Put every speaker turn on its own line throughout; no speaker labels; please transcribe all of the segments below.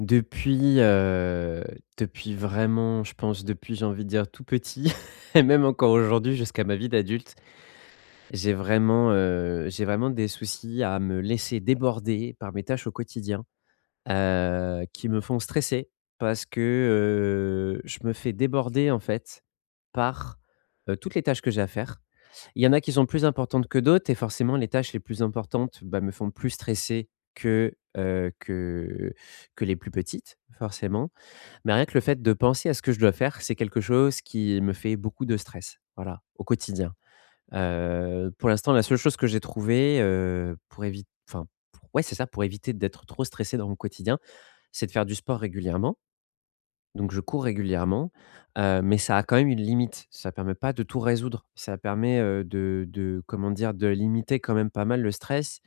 Depuis, heu, depuis vraiment, je pense depuis, j'ai envie de dire tout petit et même encore aujourd'hui jusqu'à ma vie d'adulte, j'ai vraiment des soucis à me laisser déborder par mes tâches au quotidien, qui me font stresser parce que je me fais déborder en fait par, toutes les tâches que j'ai à faire. Il y en a qui sont plus importantes que d'autres et forcément les tâches les plus importantes, bah, me font plus stresser que, heu, que que les plus petites forcément. Mais rien que le fait de penser à ce que je dois faire, c'est quelque chose qui me fait beaucoup de stress, voilà, au quotidien. Pour l'instant, la seule chose que j'ai trouvée, pour éviter, enfin, pour ouais, c'est ça, pour éviter d'être trop stressé dans mon quotidien, c'est de faire du sport régulièrement. Donc je cours régulièrement, mais ça a quand même une limite. Ça permet pas de tout résoudre. Ça permet, de comment dire? De limiter quand même pas mal le stress,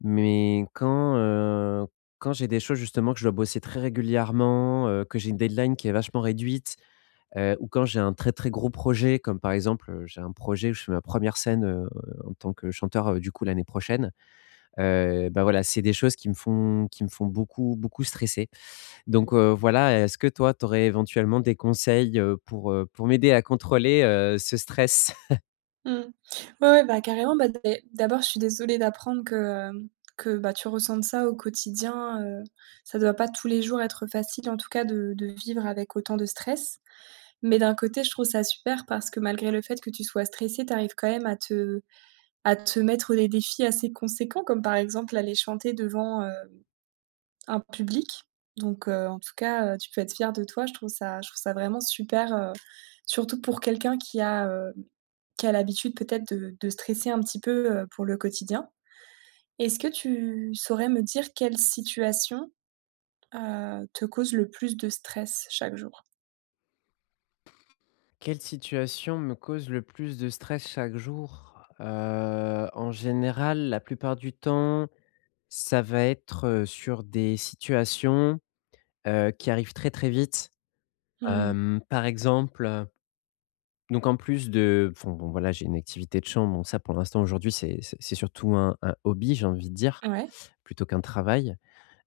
mais quand j'ai des choses justement que je dois bosser très régulièrement, que j'ai une deadline qui est vachement réduite, ou quand j'ai un très, très gros projet, comme par exemple, j'ai un projet où je fais ma première scène, en tant que chanteur, du coup l'année prochaine, voilà, c'est des choses qui me font beaucoup, beaucoup stresser. Donc, voilà, est-ce que toi, tu aurais éventuellement des conseils, pour m'aider à contrôler, ce stress?
Mmh. Ouais, ouais, bah, carrément, bah, dé d'abord, je suis désolée d'apprendre que, hem, que, bah, tu ressentes ça au quotidien, ça doit pas tous les jours être facile, en tout cas, de vivre avec autant de stress. Mais d'un côté, je trouve ça super parce que malgré le fait que tu sois stressée, tu arrives quand même à te mettre des défis assez conséquents, comme par exemple aller chanter devant, un public. Donc, en tout cas, tu peux être fier de toi. Je trouve ça vraiment super, surtout pour quelqu'un qui a l'habitude peut-être de stresser un petit peu, pour le quotidien. Est-ce que tu saurais me dire quelle situation, te cause le plus de stress chaque jour?
Quelle situation me cause le plus de stress chaque jour? En général, la plupart du temps, ça va être, sur des situations, qui arrivent très, très vite.
Mmh.
Par exemple, donc en plus de enfin bon voilà, j'ai une activité de chambre, bon ça pour l'instant aujourd'hui c'est surtout un hobby, j'ai envie de dire,
Ouais,
plutôt qu'un travail.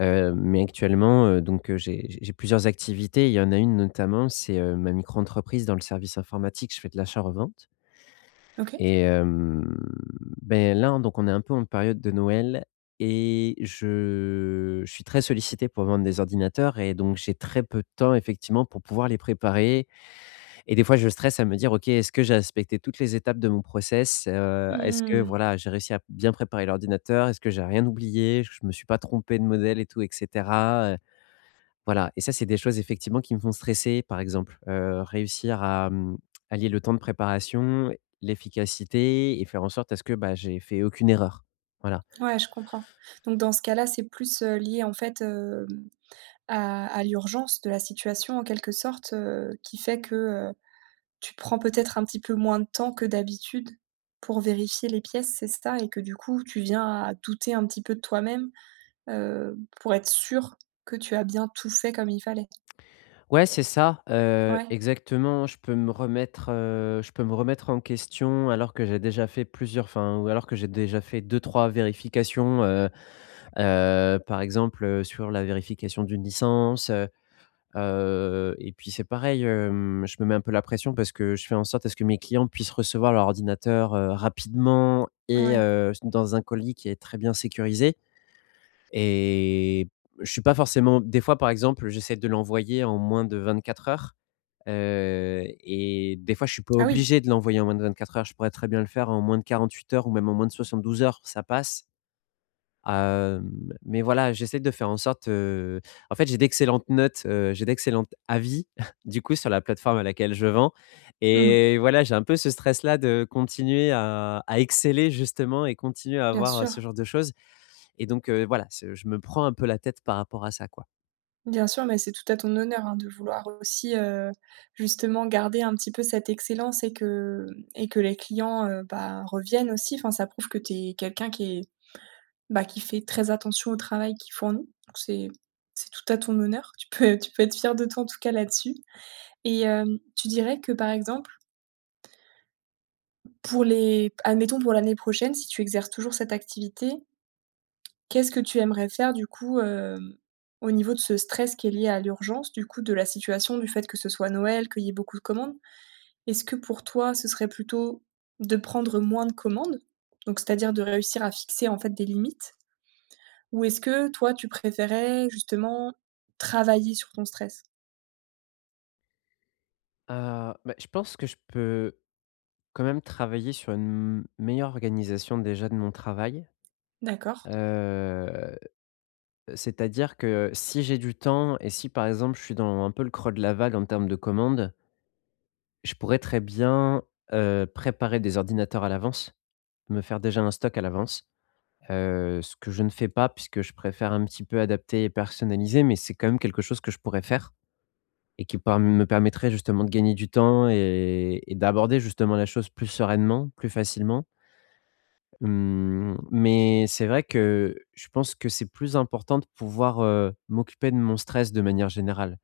Mais actuellement, donc, j'ai plusieurs activités. Il y en a une notamment, c'est, ma micro-entreprise dans le service informatique. Je fais de l'achat-revente
OK.
et beh, là, donc on est un peu en période de Noël et je suis très sollicité pour vendre des ordinateurs et donc j'ai très peu de temps effectivement pour pouvoir les préparer et des fois, je stresse à me dire: «OK, est-ce que j'ai respecté toutes les étapes de mon process? Est-ce que
Mmh.
voilà, j'ai réussi à bien préparer l'ordinateur? Est-ce que j'ai rien oublié? Je me suis pas trompé de modèle et tout et cetera?» Voilà, et ça, c'est des choses effectivement qui me font stresser, par exemple, réussir à, à le temps de préparation, l'efficacité et faire en sorte à ce que, bah, j'ai fait aucune erreur. Voilà.
Ouais, je comprends. Donc dans ce cas-là, c'est plus, lié en fait, à l'urgence de la situation en quelque sorte, qui fait que, tu prends peut-être un petit peu moins de temps que d'habitude pour vérifier les pièces, c'est ça? Et que du coup, tu viens à douter un petit peu de toi-même, pour être sûr que tu as bien tout fait comme il fallait?
Ouais, c'est ça,
Ouais,
exactement. Je peux me remettre, je peux me remettre en question alors que j'ai déjà fait plusieurs enfin, ou alors que j'ai déjà fait deux trois vérifications, par exemple, sur la vérification d'une licence, et puis c'est pareil, je me mets un peu la pression parce que je fais en sorte à ce que mes clients puissent recevoir leur ordinateur, rapidement et
ouais.
dans un colis qui est très bien sécurisé et je suis pas forcément des fois, par exemple, j'essaie de l'envoyer en moins de 24 heures. Et des fois, je suis pas
Ah oui,
obligé de l'envoyer en moins de 24 heures. Je pourrais très bien le faire en moins de 48 heures ou même en moins de 72 heures, ça passe. Mais voilà, j'essaie de faire en sorte, en fait, j'ai d'excellentes notes, j'ai d'excellents avis, du coup, sur la plateforme à laquelle je vends
mmh,
et voilà, j'ai un peu ce stress-là de continuer à exceller justement et continuer à
bien
avoir,
sûr,
ce genre de choses et donc voilà, ce je me prends un peu la tête par rapport à ça, quoi.
bien sûr, mais c'est tout à ton honneur, hein, de vouloir aussi, justement garder un petit peu cette excellence et que les clients, bah, reviennent aussi. Enfin, ça prouve que tu es quelqu'un qui est bah, qui fait très attention au travail qu'il fournit, c'est tout à ton honneur. Tu peux être fier de toi, en tout cas, là-dessus et tu dirais que, par exemple, pour les admettons pour l'année prochaine, si tu exerces toujours cette activité, qu'est-ce que tu aimerais faire, du coup, au niveau de ce stress qui est lié à l'urgence, du coup, de la situation, du fait que ce soit Noël, qu'il y ait beaucoup de commandes? Est-ce que pour toi, ce serait plutôt de prendre moins de commandes, donc c'est-à-dire de réussir à fixer, en fait, des limites? Ou est-ce que toi, tu préférais justement travailler sur ton stress?
Je pense que je peux quand même travailler sur une meilleure organisation déjà de mon travail,
D'accord.
heu, c'est-à-dire que si j'ai du temps et si par exemple je suis dans un peu le creux de la vague en termes de commandes, je pourrais très bien, préparer des ordinateurs à l'avance, me faire déjà un stock à l'avance, ce que je ne fais pas puisque je préfère un petit peu adapter et personnaliser, mais c'est quand même quelque chose que je pourrais faire et qui par me permettrait justement de gagner du temps et d'aborder justement la chose plus sereinement, plus facilement. Mmh, mais c'est vrai que je pense que c'est plus important de pouvoir, m'occuper de mon stress de manière générale.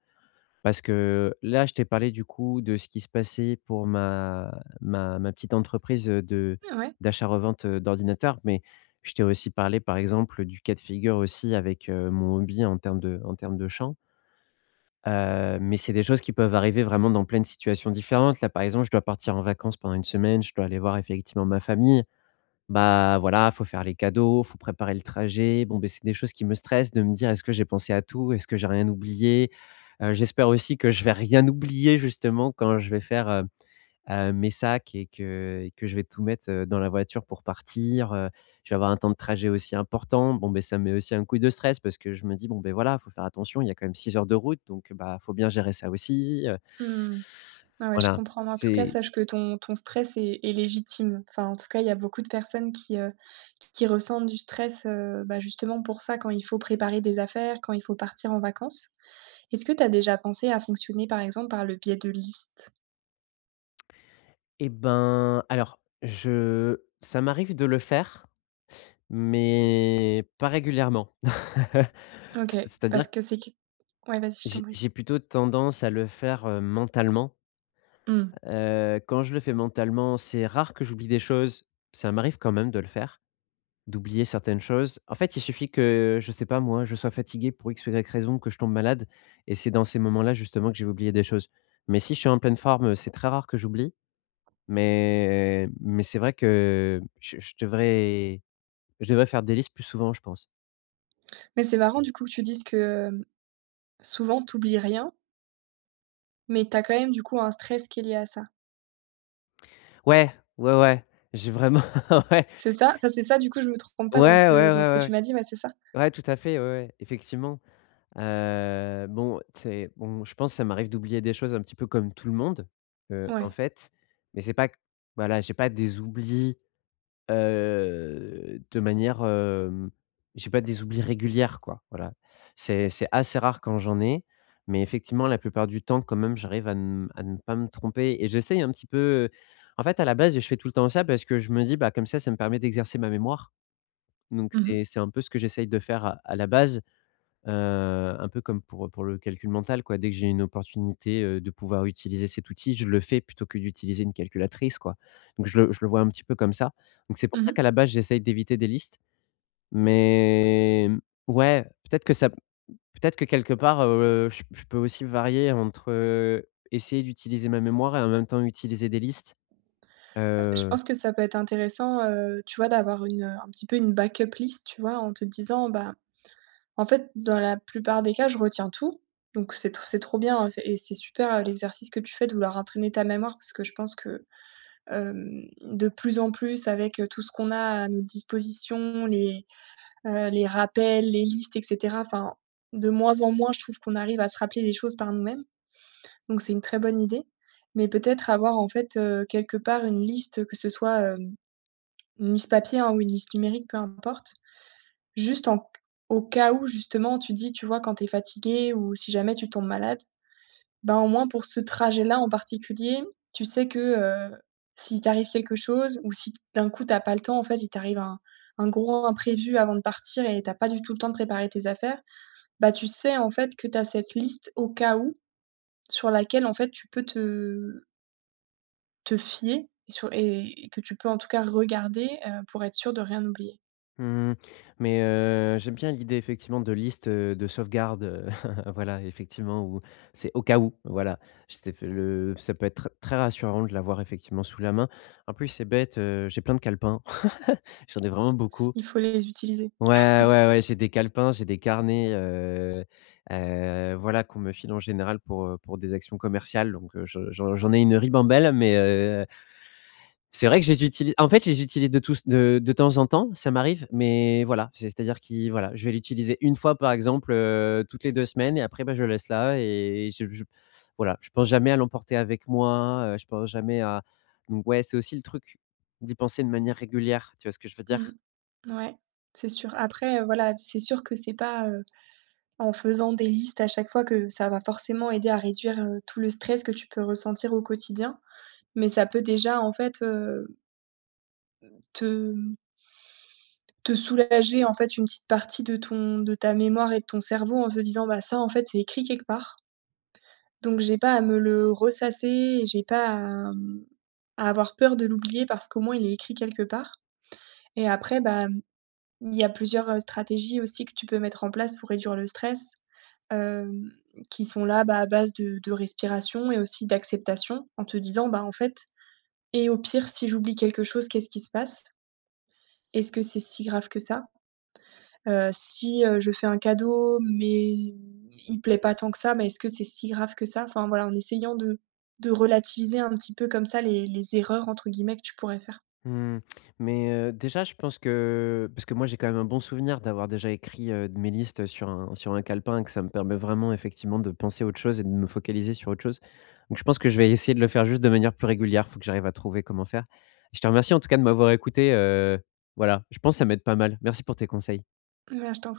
Parce que là, je t'ai parlé du coup de ce qui se passait pour ma petite entreprise, de
Ouais.
d'achat-revente, d'ordinateurs, mais je t'ai aussi parlé, par exemple, du cas de figure aussi avec, mon hobby en termes de chant. Mais c'est des choses qui peuvent arriver vraiment dans plein de situations différentes. Là, par exemple, je dois partir en vacances pendant une semaine, je dois aller voir effectivement ma famille. Bah, voilà, faut faire les cadeaux, faut préparer le trajet. Bon, beh, c'est des choses qui me stressent de me dire: «Est-ce que j'ai pensé à tout? Est-ce que j'ai rien oublié?» J'espère aussi que je vais rien oublier justement quand je vais faire, mes sacs et que je vais tout mettre, dans la voiture pour partir. Je vais avoir un temps de trajet aussi important. Bon, ben ça me met aussi un coup de stress parce que je me dis: «Bon, ben voilà, faut faire attention, il y a quand même 6 heures de route donc, bah, faut bien gérer ça aussi».
Mmh. Ah ouais, je
Voilà,
comprends. Mais en tout cas,
c'est
sache que ton stress est légitime. Enfin, en tout cas, il y a beaucoup de personnes qui, qui ressentent du stress, bah, justement pour ça, quand il faut préparer des affaires, quand il faut partir en vacances. Est-ce que tu as déjà pensé à fonctionner, par exemple, par le biais de listes?
et ben, alors je ça m'arrive de le faire mais pas régulièrement.
OK,
C'est-à-dire
parce
que
que c'est que ouais, vas-y, je
j'ai
t'en prie.
j'ai plutôt tendance à le faire, mentalement.
Mmh.
Quand je le fais mentalement, c'est rare que j'oublie des choses. Ça m'arrive quand même de le faire, d'oublier certaines choses. En fait, il suffit que, je sais pas moi, je sois fatigué pour X ou Y raison, que je tombe malade et c'est dans ces moments-là, justement, que j'ai oublié des choses. Mais si je suis en pleine forme, c'est très rare que j'oublie. Mais c'est vrai que je devrais faire des listes plus souvent, je pense.
Mais c'est marrant, du coup, que tu dises que, souvent, tu rien, mais tu as quand même, du coup, un stress qui est lié à ça.
Ouais, ouais, ouais, j'ai vraiment ouais,
C'est ça, enfin, c'est ça, du coup, je me trompe
ouais,
pas dans ce
ouais,
que
ouais,
dans ce que
ouais,
tu
ouais,
m'as dit, ouais, c'est ça?
ouais, tout à fait, ouais, ouais, effectivement. Bon, c'est bon, je pense que ça m'arrive d'oublier des choses un petit peu comme tout le monde, en
Ouais.
fait, mais c'est pas q voilà, j'ai pas des oublis. Heu, de manière, hem, j'ai pas des oublis régulières quoi, voilà. C'est assez rare quand j'en ai, mais effectivement la plupart du temps quand même j'arrive à ne pas me tromper et j'essaye un petit peu, en fait à la base je fais tout le temps ça parce que je me dis: «Bah, comme ça me permet d'exercer ma mémoire», donc c'est un peu ce que j'essaye de faire à la base. Heu, un peu comme pour le calcul mental quoi. Dès que j'ai une opportunité, de pouvoir utiliser cet outil, je le fais plutôt que d'utiliser une calculatrice quoi. Donc je le vois un petit peu comme ça. Donc c'est pour
Mmh
ça qu'à
mh.
la base j'essaye d'éviter des listes, mais ouais, peut-être que ça peut-être que quelque part, je peux aussi varier entre, essayer d'utiliser ma mémoire et en même temps utiliser des listes,
Je
heu
pense que ça peut être intéressant, tu vois, d'avoir une, un petit peu une backup list, tu vois? En te disant, bah, en fait, dans la plupart des cas, je retiens tout, donc c'est tr c'est trop bien, hein, f et c'est super, l'exercice que tu fais de vouloir entraîner ta mémoire parce que je pense que, de plus en plus avec, tout ce qu'on a à notre disposition, les rappels, les listes et cetera, enfin, de moins en moins, je trouve qu'on arrive à se rappeler les choses par nous-mêmes. Donc c'est une très bonne idée, mais peut-être avoir en fait, quelque part une liste, que ce soit, une liste papier, hein, ou une liste numérique, peu importe. Juste en au cas où justement tu dis, tu vois, quand tu es fatigué ou si jamais tu tombes malade, ben, au moins pour ce trajet-là en particulier, tu sais que, s'il t'arrive quelque chose ou si d'un coup t'as pas le temps, en fait, il t'arrive un gros imprévu avant de partir et t'as pas du tout le temps de préparer tes affaires, bah, tu sais en fait que tu as cette liste au cas où, sur laquelle en fait tu peux te te fier et sur et que tu peux en tout cas regarder, pour être sûr de rien oublier.
Mmh, mais j'aime bien l'idée effectivement de liste, de sauvegarde, voilà, effectivement, où c'est au cas où, voilà. C'était f le Ça peut être très rassurant de l'avoir effectivement sous la main. En plus, c'est bête, j'ai plein de calepins. J'en ai vraiment beaucoup.
Il faut les utiliser.
Ouais, ouais, ouais, j'ai des calepins, j'ai des carnets, voilà, qu'on me file en général pour des actions commerciales, donc je j'en j'en ai une ribambelle, mais c'est vrai que je les utilise en fait, je les utilise de tous de temps en temps, ça m'arrive, mais voilà, c'est-à-dire que voilà, je vais l'utiliser une fois, par exemple, toutes les 2 semaines et après, bah, je le laisse là et je voilà, je pense jamais à l'emporter avec moi, je pense jamais à donc ouais, c'est aussi le truc d'y penser de manière régulière, tu vois ce que je veux
Mmh.
dire?
Ouais, c'est sûr. Après, voilà, c'est sûr que c'est pas, en faisant des listes à chaque fois que ça va forcément aider à réduire, tout le stress que tu peux ressentir au quotidien. Mais ça peut déjà, en fait, te te soulager, en fait, une petite partie de ta mémoire et de ton cerveau en te disant: «Bah, ça, en fait, c'est écrit quelque part, donc j'ai pas à me le ressasser et j'ai pas à, mmh, à avoir peur de l'oublier parce qu'au moins il est écrit quelque part» et après, bah, mmh, il y a plusieurs, stratégies aussi que tu peux mettre en place pour réduire le stress, hem, qui sont là, bah, à base de respiration et aussi d'acceptation en te disant: «Bah, en fait et au pire, si j'oublie quelque chose, qu'est-ce qui se passe?» Est-ce que c'est si grave que ça? Si, je fais un cadeau, mais il plaît pas tant que ça, mais est-ce que c'est si grave que ça? Enfin voilà, en essayant de relativiser un petit peu comme ça les «erreurs» entre guillemets que tu pourrais faire.
Mmh, mais, déjà je pense que parce que moi j'ai quand même un bon souvenir d'avoir déjà écrit, mes listes sur un calepin que ça me permet vraiment effectivement de penser à autre chose et de me focaliser sur autre chose. Donc je pense que je vais essayer de le faire juste de manière plus régulière, faut que j'arrive à trouver comment faire. Je te remercie en tout cas de m'avoir écouté, voilà, je pense que ça m'aide pas mal. Merci pour tes conseils.
Ouais, je t'en